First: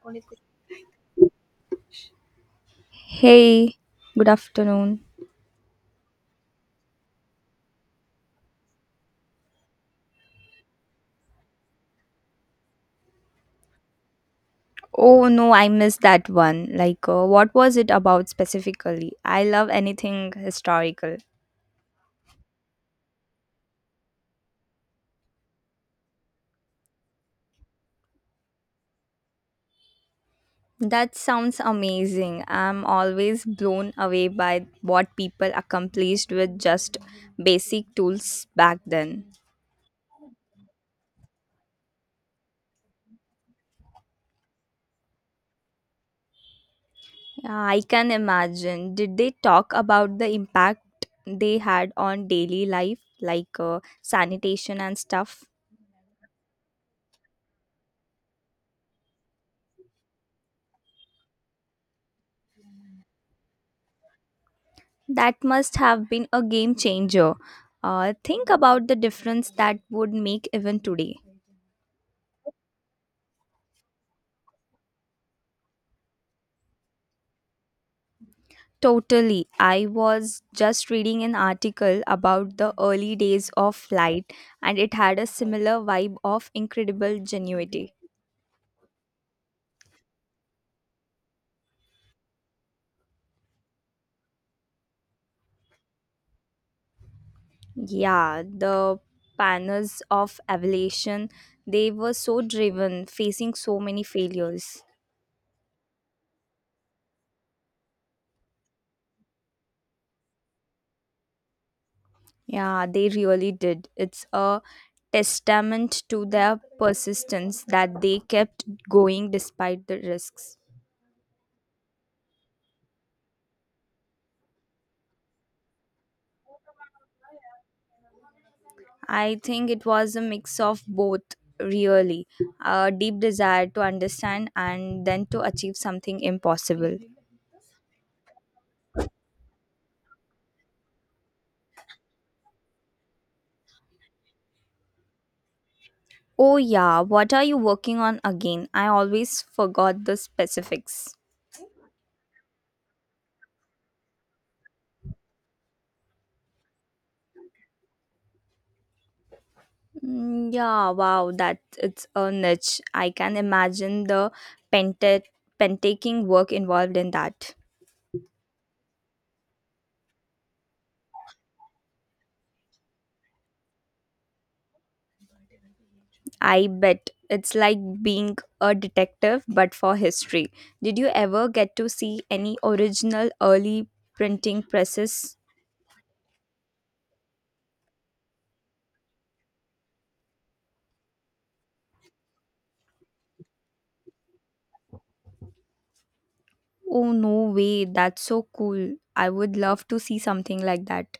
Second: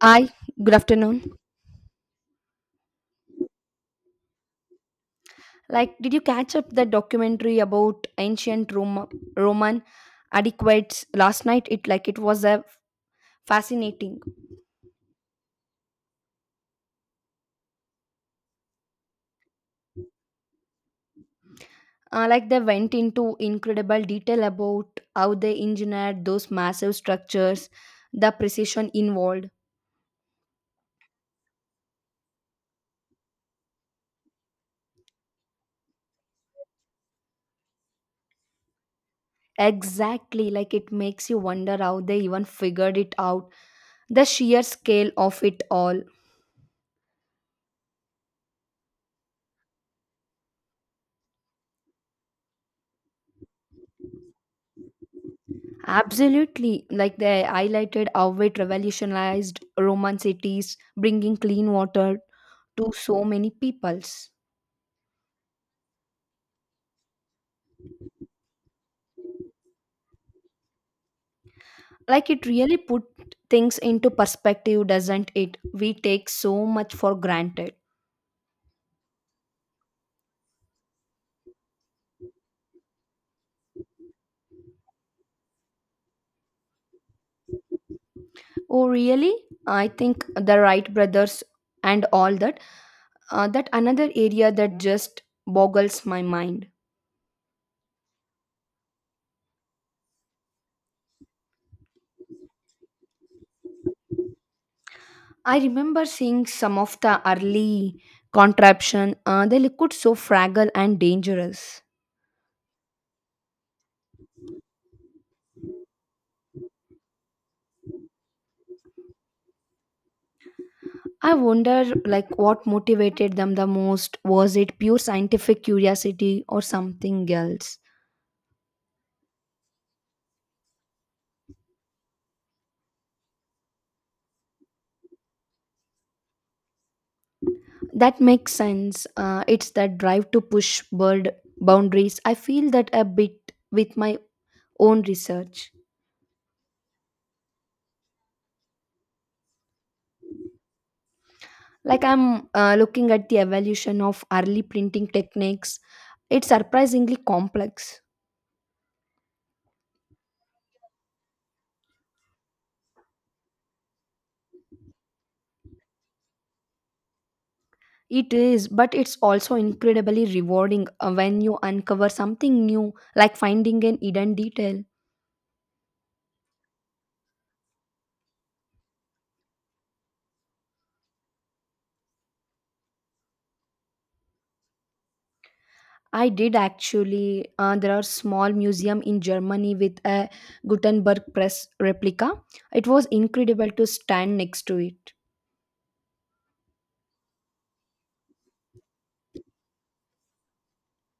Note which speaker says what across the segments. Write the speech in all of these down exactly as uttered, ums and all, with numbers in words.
Speaker 1: Hi, good afternoon.
Speaker 2: Hey, good afternoon.
Speaker 1: Like, did you catch up the documentary about ancient Roma, Roman adequates last night? It like it was a fascinating.
Speaker 2: Oh no, I missed that one. Like, uh, what was it about specifically? I love anything historical.
Speaker 1: Uh, like they went into incredible detail about how they engineered those massive structures, the precision involved.
Speaker 2: That sounds amazing. I'm always blown away by what people accomplished with just basic tools back then.
Speaker 1: Exactly, like it makes you wonder how they even figured it out, the sheer scale of it all.
Speaker 2: Yeah, I can imagine. Did they talk about the impact they had on daily life, like uh, sanitation and stuff?
Speaker 1: Absolutely. Like they highlighted how it revolutionized Roman cities, bringing clean water to so many peoples.
Speaker 2: That must have been a game changer. Uh, think about the difference that would make even today.
Speaker 1: Like it really put things into perspective, doesn't it? We take so much for granted.
Speaker 2: Totally. I was just reading an article about the early days of flight, and it had a similar vibe of incredible genuity.
Speaker 1: Oh, really? I think the Wright brothers and all that. Uh, that another area that just boggles my mind.
Speaker 2: Yeah, the panners of aviation, they were so driven, facing so many failures.
Speaker 1: I remember seeing some of the early contraption. Uh, they looked so fragile and dangerous.
Speaker 2: Yeah, they really did. It's a testament to their persistence that they kept going despite the risks.
Speaker 1: I wonder like what motivated them the most, was it pure scientific curiosity or something else?
Speaker 2: I think it was a mix of both, really a deep desire to understand and then to achieve something impossible.
Speaker 1: That makes sense. Uh, it's that drive to push bird boundaries. I feel that a bit with my own research.
Speaker 2: Oh, yeah, what are you working on again? I always forgot the specifics.
Speaker 1: Like I'm uh, looking at the evolution of early printing techniques. It's surprisingly complex.
Speaker 2: Mm, yeah, wow, that it's a niche. I can imagine the penta- pentaking work involved in that.
Speaker 1: It is, but it's also incredibly rewarding uh, when you uncover something new, like finding an hidden detail.
Speaker 2: I bet it's like being a detective but for history. Did you ever get to see any original early printing presses?
Speaker 1: I did actually. Uh, there are small museum in Germany with a Gutenberg press replica. It was incredible to stand next to it.
Speaker 2: Oh no way, that's so cool. I would love to see something like that.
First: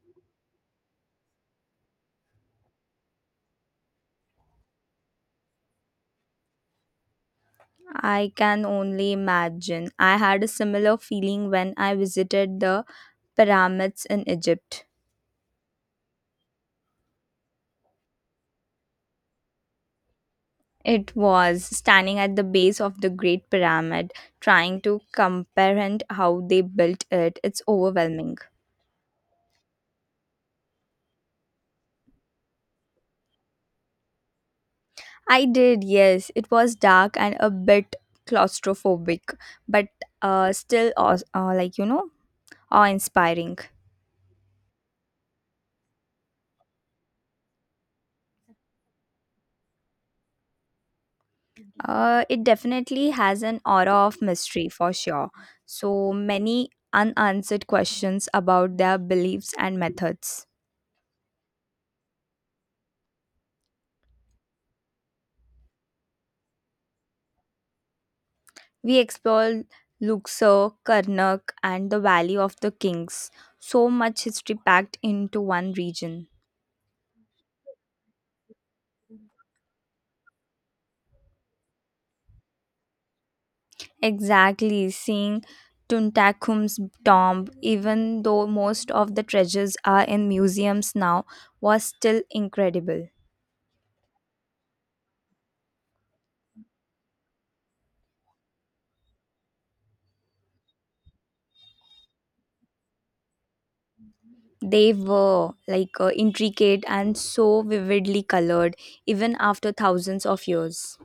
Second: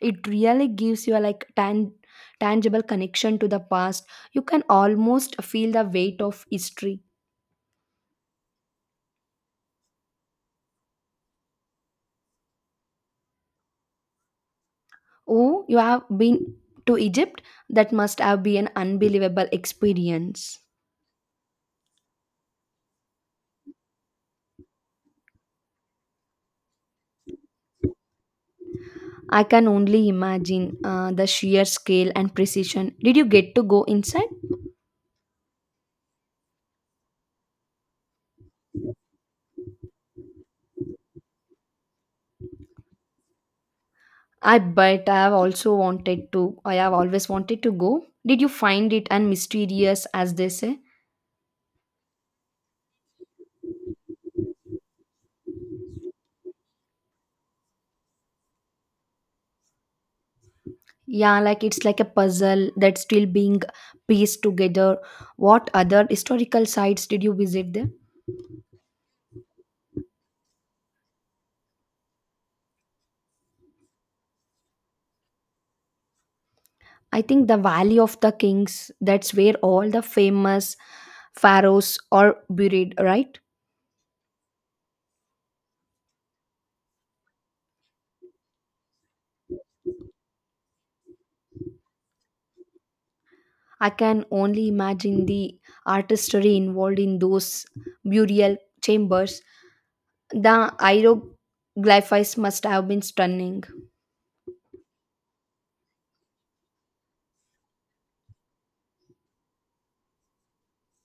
Speaker 1: It really gives you a like tan- tangible connection to the past. You can almost feel the weight of history.
Speaker 2: I can only imagine. I had a similar feeling when I visited the pyramids in Egypt.
Speaker 1: Oh, you have been to Egypt? That must have been an unbelievable experience.
Speaker 2: It was standing at the base of the Great Pyramid, trying to comprehend how they built it. It's overwhelming.
Speaker 1: I can only imagine uh, the sheer scale and precision. Did you get to go inside?
Speaker 2: I did, yes. It was dark and a bit claustrophobic, but uh, still, aw- uh, like, you know, awe inspiring.
Speaker 1: I bet. I have also wanted to. I have always wanted to go. Did you find it and mysterious as they say?
Speaker 2: Uh, it definitely has an aura of mystery for sure. So many unanswered questions about their beliefs and methods.
Speaker 1: Yeah, like it's like a puzzle that's still being pieced together. What other historical sites did you visit there?
Speaker 2: We explored Luxor, Karnak, and the Valley of the Kings. So much history packed into one region.
Speaker 1: I think the Valley of the Kings, that's where all the famous pharaohs are buried, right?
Speaker 2: Exactly, seeing Tuntakum's tomb, even though most of the treasures are in museums now, was still incredible.
Speaker 1: I can only imagine the artistry involved in those burial chambers. The hieroglyphs must have been stunning.
Speaker 2: They were like uh, intricate and so vividly colored, even after thousands of years.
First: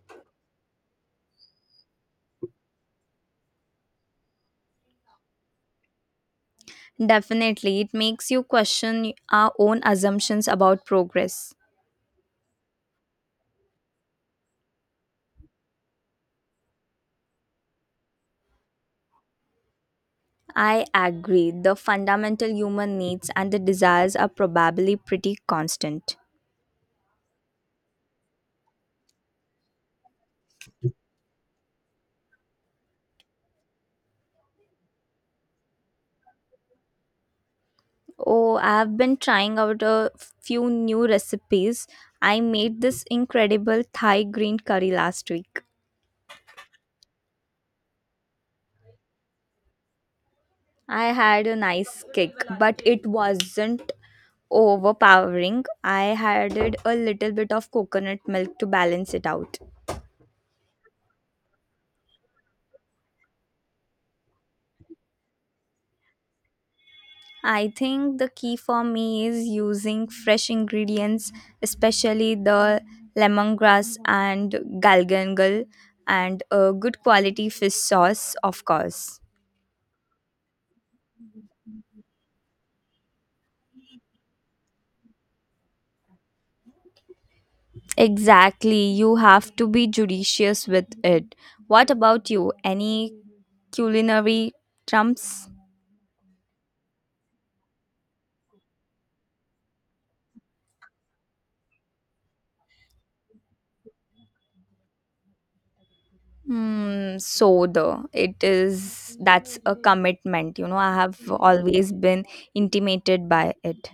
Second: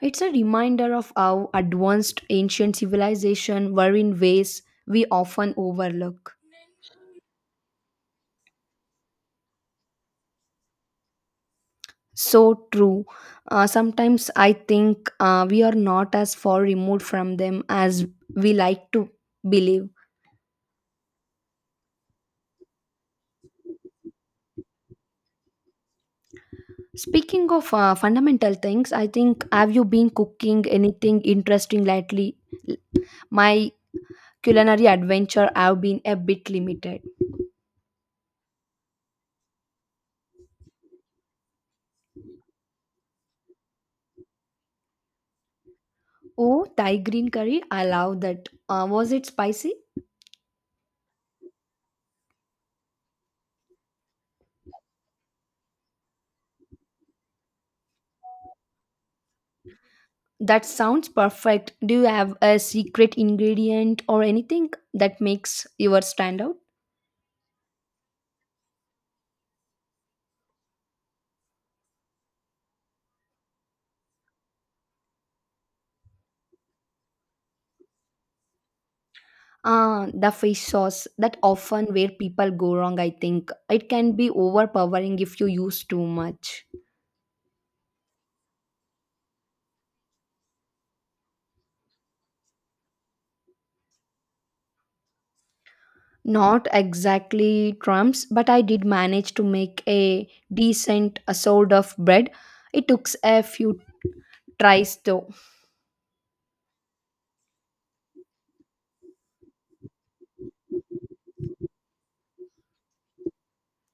Speaker 1: It's a reminder of how advanced ancient civilization were in ways we often overlook.
Speaker 2: Definitely, it makes you question our own assumptions about progress.
Speaker 1: So true. Uh, sometimes I think uh, we are not as far removed from them as we like to believe.
Speaker 2: I agree, the fundamental human needs and the desires are probably pretty constant.
Speaker 1: Speaking of uh, fundamental things, I think, have you been cooking anything interesting lately? My culinary adventure have been a bit limited.
Speaker 2: Oh, I've been trying out a few new recipes. I made this incredible Thai green curry last week.
Speaker 1: Oh, Thai green curry, I love that. Uh, was it spicy?
Speaker 2: I had a nice kick, but it wasn't overpowering. I added a little bit of coconut milk to balance it out.
Speaker 1: That sounds perfect. Do you have a secret ingredient or anything that makes yours stand out?
Speaker 2: I think the key for me is using fresh ingredients, especially the lemongrass and galgangal and a good quality fish sauce, of course.
Speaker 1: Ah, the fish sauce. That often where people go wrong, I think. It can be overpowering if you use too much.
Speaker 2: Exactly, you have to be judicious with it. What about you? Any culinary trumps?
Speaker 1: Not exactly crumbs, but I did manage to make a decent uh, sort of bread. It took a few tries though.
Speaker 2: Hmm, so the it is that's a commitment, you know. I have always been intimated by it.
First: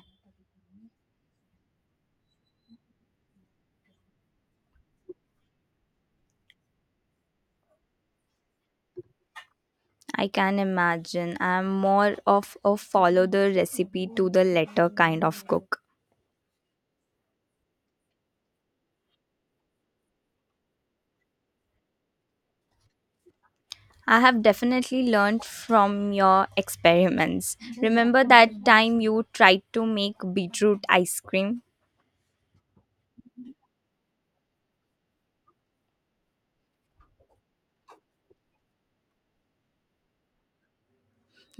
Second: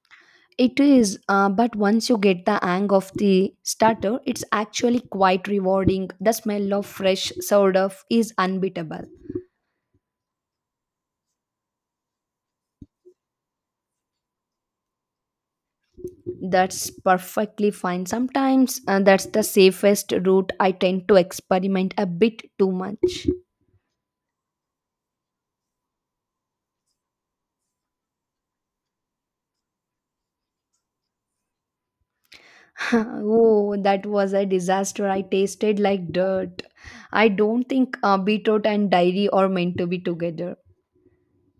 Speaker 1: It is, uh, but once you get the hang of the starter, it's actually quite rewarding. The smell of fresh sourdough is unbeatable.
Speaker 2: I can imagine. I'm more of a follow the recipe to the letter kind of cook.
Speaker 1: That's perfectly fine. Sometimes uh, that's the safest route. I tend to experiment a bit too much.
Speaker 2: I have definitely learned from your experiments. Remember that time you tried to make beetroot ice cream?
Speaker 1: Oh, that was a disaster. I tasted like dirt. I don't think uh, beetroot and dairy are meant to be together.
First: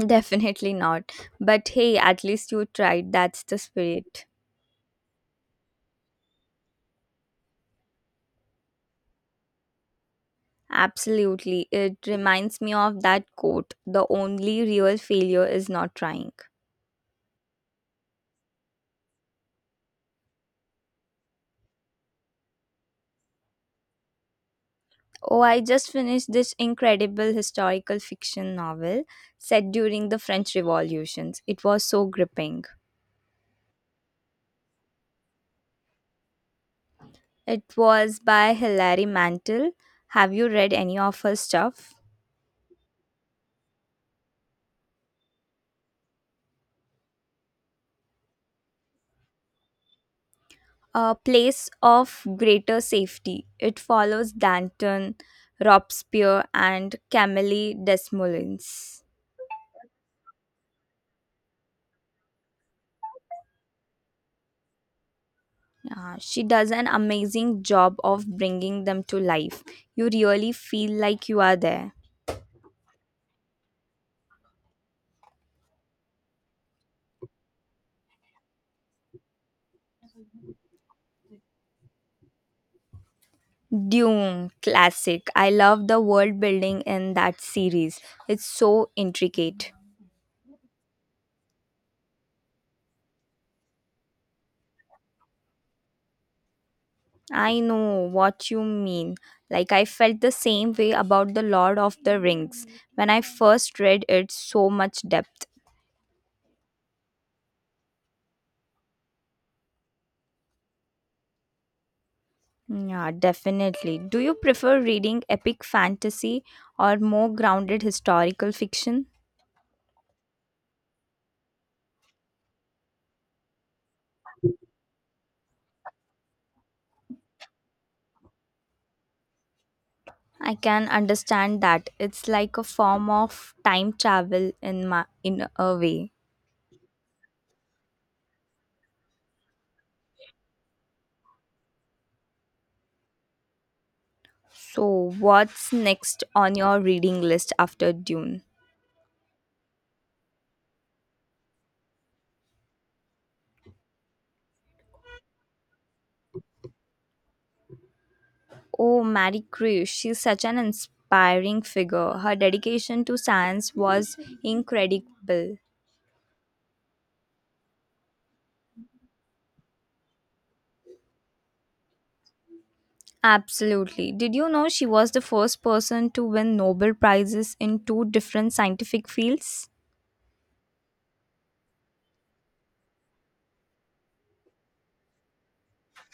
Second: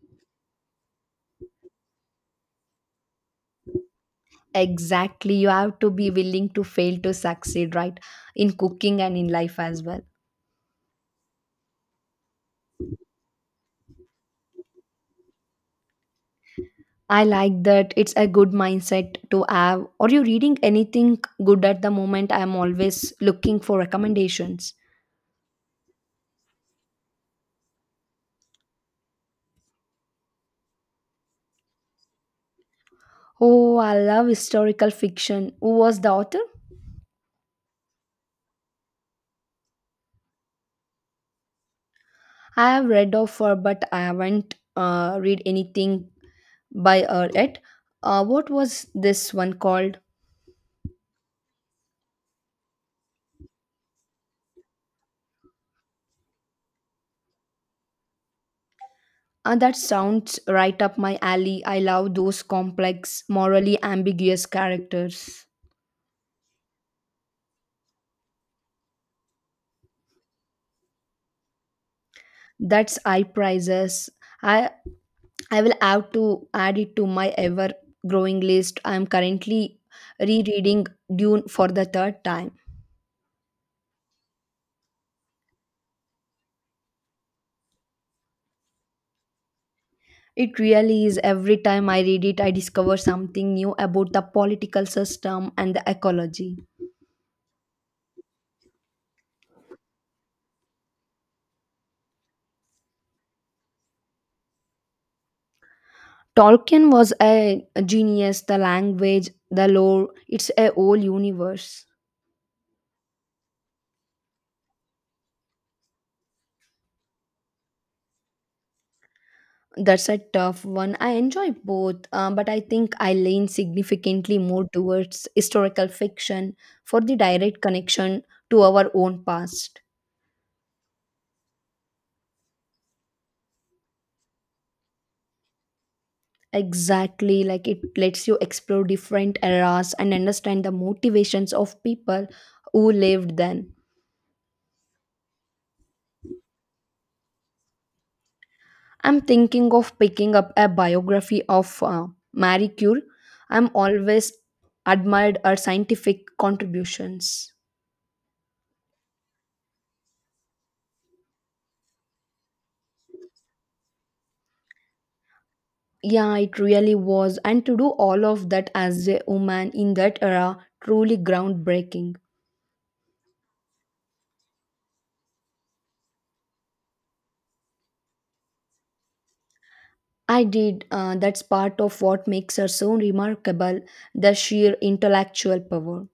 Speaker 2: Definitely not. But hey, at least you tried. That's the spirit.
Speaker 1: Exactly, you have to be willing to fail to succeed, right? In cooking and in life as well.
Speaker 2: Absolutely. It reminds me of that quote the only real failure is not trying.
Speaker 1: I like that. It's a good mindset to have. Are you reading anything good at the moment? I'm always looking for recommendations.
Speaker 2: Oh, I just finished this incredible historical fiction novel set during the French Revolutions. It was so gripping.
Speaker 1: Oh, I love historical fiction. Who was the author?
Speaker 2: It was by Hilary Mantel. Have you read any of her stuff?
Speaker 1: I have read of her, but I haven't uh, read anything by her yet. Uh, what was this one called?
Speaker 2: A place of greater safety. It follows Danton, Robespierre, and Camille Desmoulins.
Speaker 1: Uh, that sounds right up my alley. I love those complex, morally ambiguous characters.
Speaker 2: Yeah, she does an amazing job of bringing them to life. You really feel like you are there.
Speaker 1: That's high prices. I I will have to add it to my ever growing list. I am currently rereading Dune for the third time.
Speaker 2: Dune, classic. I love the world building in that series. It's so intricate.
Speaker 1: It really is. Every time I read it, I discover something new about the political system and the ecology.
Speaker 2: I know what you mean. Like, I felt the same way about The Lord of the Rings when I first read it, so much depth.
Speaker 1: Tolkien was a genius, the language, the lore, it's a whole universe.
Speaker 2: Yeah, definitely. Do you prefer reading epic fantasy or more grounded historical fiction?
Speaker 1: That's a tough one. I enjoy both, uh, but I think I lean significantly more towards historical fiction for the direct connection to our own past.
Speaker 2: I can understand that. It's like a form of time travel in my in a way.
Speaker 1: Exactly, like it lets you explore different eras and understand the motivations of people who lived then.
Speaker 2: So, what's next on your reading list after Dune?
Speaker 1: I'm thinking of picking up a biography of uh, Marie Curie. I'm always admired her scientific contributions.
Speaker 2: Oh, Marie Curie, she's such an inspiring figure. Her dedication to science was incredible.
Speaker 1: Yeah, it really was. And to do all of that as a woman in that era, truly groundbreaking.
Speaker 2: Absolutely. Did you know she was the first person to win Nobel Prizes in two different scientific fields?
Speaker 1: I did. Uh, that's part of what makes her so remarkable, the sheer intellectual power.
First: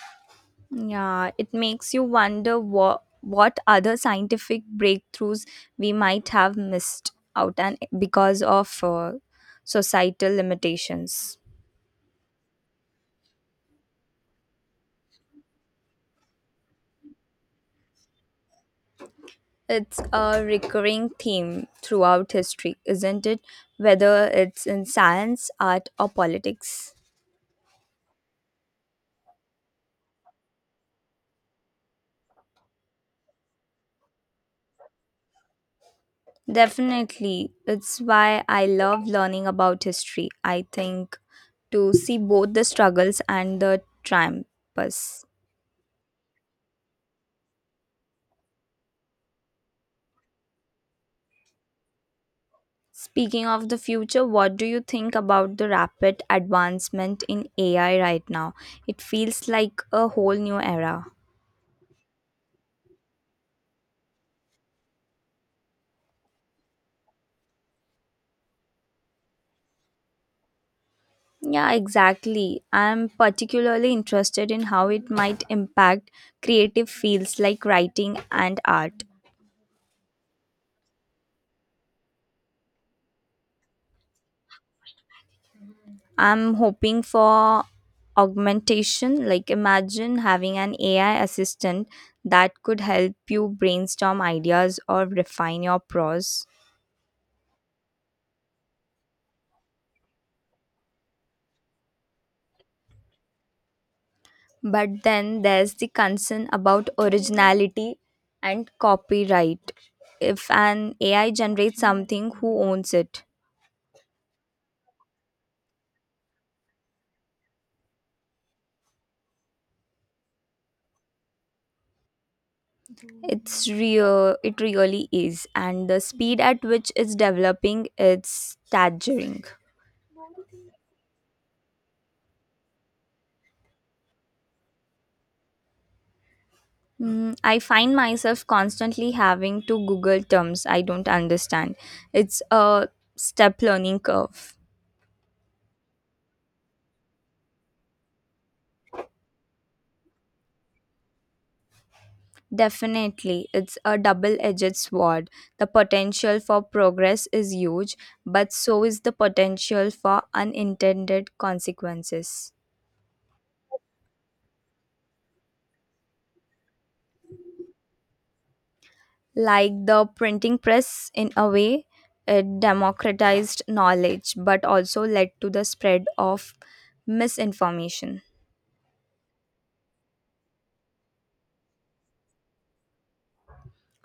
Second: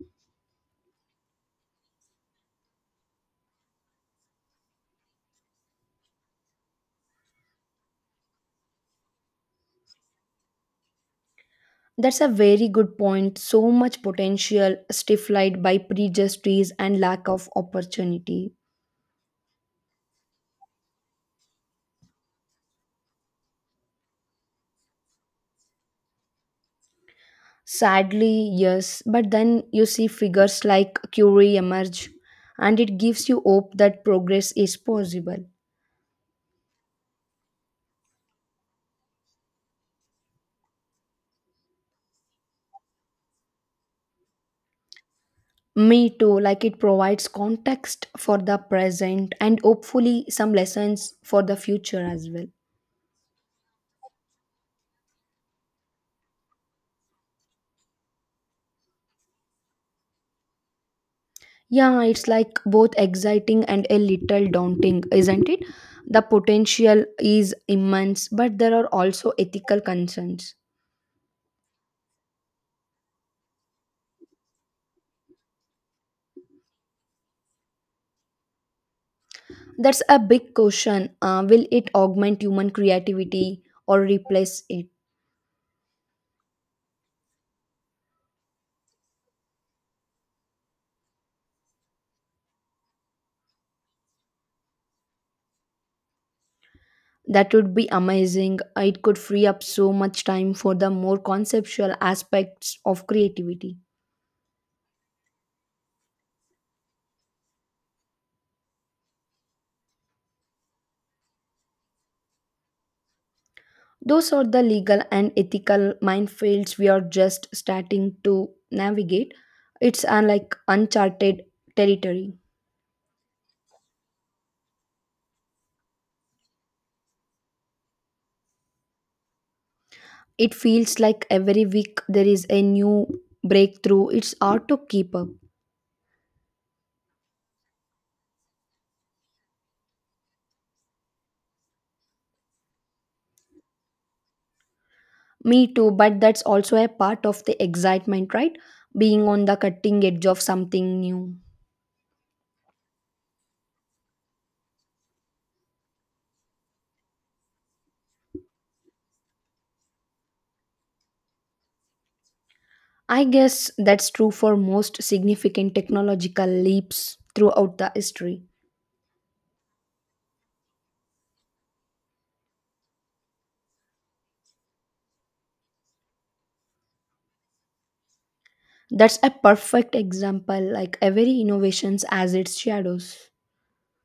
Speaker 2: Yeah, it makes you wonder what what other scientific breakthroughs we might have missed out and because of uh, societal limitations.
Speaker 1: That's a very good point. So much potential stifled by prejudices and lack of opportunity.
Speaker 2: It's a recurring theme throughout history, isn't it? Whether it's in science, art, or politics.
Speaker 1: Sadly, yes, but then you see figures like Curie emerge, and it gives you hope that progress is possible.
Speaker 2: Definitely. It's why I love learning about history, I think, to see both the struggles and the triumphs.
Speaker 1: Me too, like it provides context for the present and hopefully some lessons for the future as well.
Speaker 2: Speaking of the future, what do you think about the rapid advancement in A I right now? It feels like a whole new era.
Speaker 1: Yeah, it's like both exciting and a little daunting, isn't it? The potential is immense, but there are also ethical concerns.
Speaker 2: Yeah, exactly. I'm particularly interested in how it might impact creative fields like writing and art.
Speaker 1: That's a big question. Uh, will it augment human creativity or replace it?
Speaker 2: I'm hoping for augmentation. Like, imagine having an A I assistant that could help you brainstorm ideas or refine your prose.
Speaker 1: That would be amazing. It could free up so much time for the more conceptual aspects of creativity.
Speaker 2: But then there's the concern about originality and copyright. If an A I generates something, who owns it?
Speaker 1: Those are the legal and ethical minefields we are just starting to navigate. It's uh, like uncharted territory.
Speaker 2: It's real, it really is. And the speed at which it's developing, it's staggering.
Speaker 1: It feels like every week there is a new breakthrough. It's hard to keep up.
Speaker 2: Mm, I find myself constantly having to Google terms I don't understand. It's a step learning curve.
Speaker 1: Me too, but that's also a part of the excitement, right? Being on the cutting edge of something new.
Speaker 2: Definitely, it's a double edged sword. The potential for progress is huge, but so is the potential for unintended consequences.
Speaker 1: I guess that's true for most significant technological leaps throughout the history.
Speaker 2: Like the printing press, in a way, it democratized knowledge but also led to the spread of misinformation.
Speaker 1: That's a perfect example, like every innovations has its shadows.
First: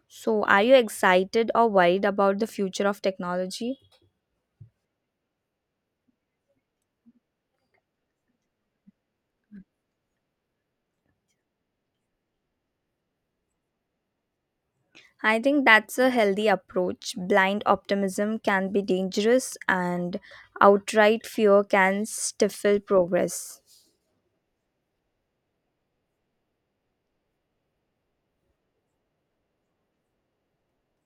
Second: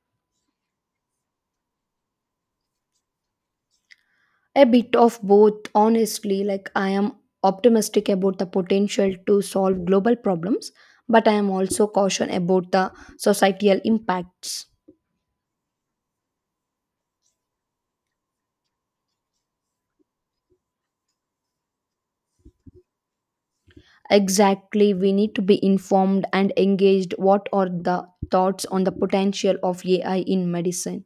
Speaker 2: So, are you excited or worried about the future of technology?
Speaker 1: A bit of both, honestly. Like, I am optimistic about the potential to solve global problems, but I am also cautious about the societal impacts.
Speaker 2: I think that's a healthy approach. Blind optimism can be dangerous, and outright fear can stifle progress.
Speaker 1: Exactly, we need to be informed and engaged. What are the thoughts on the potential of A I in medicine?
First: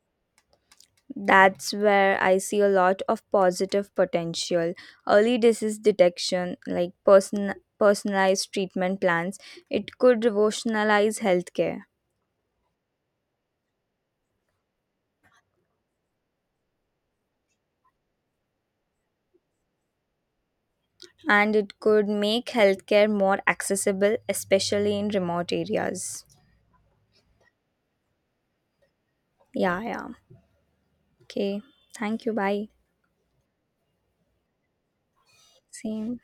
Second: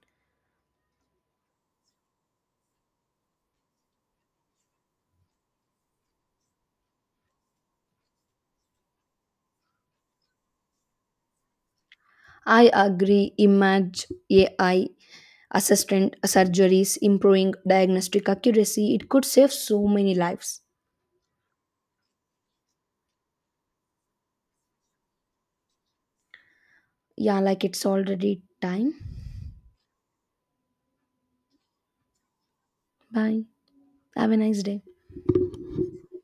Speaker 2: That's where I see a lot of positive potential. Early disease detection, like person- personalized treatment plans, it could revolutionize healthcare
Speaker 1: I agree, image A I assistant surgeries improving diagnostic accuracy. It could save so many lives.
Speaker 2: and it could make healthcare more accessible, especially in remote areas.
Speaker 1: Yeah, like it's already time.
Speaker 2: Yeah, yeah. Okay, thank you. Bye.
Speaker 1: Bye. Have a nice day.
Speaker 2: Same.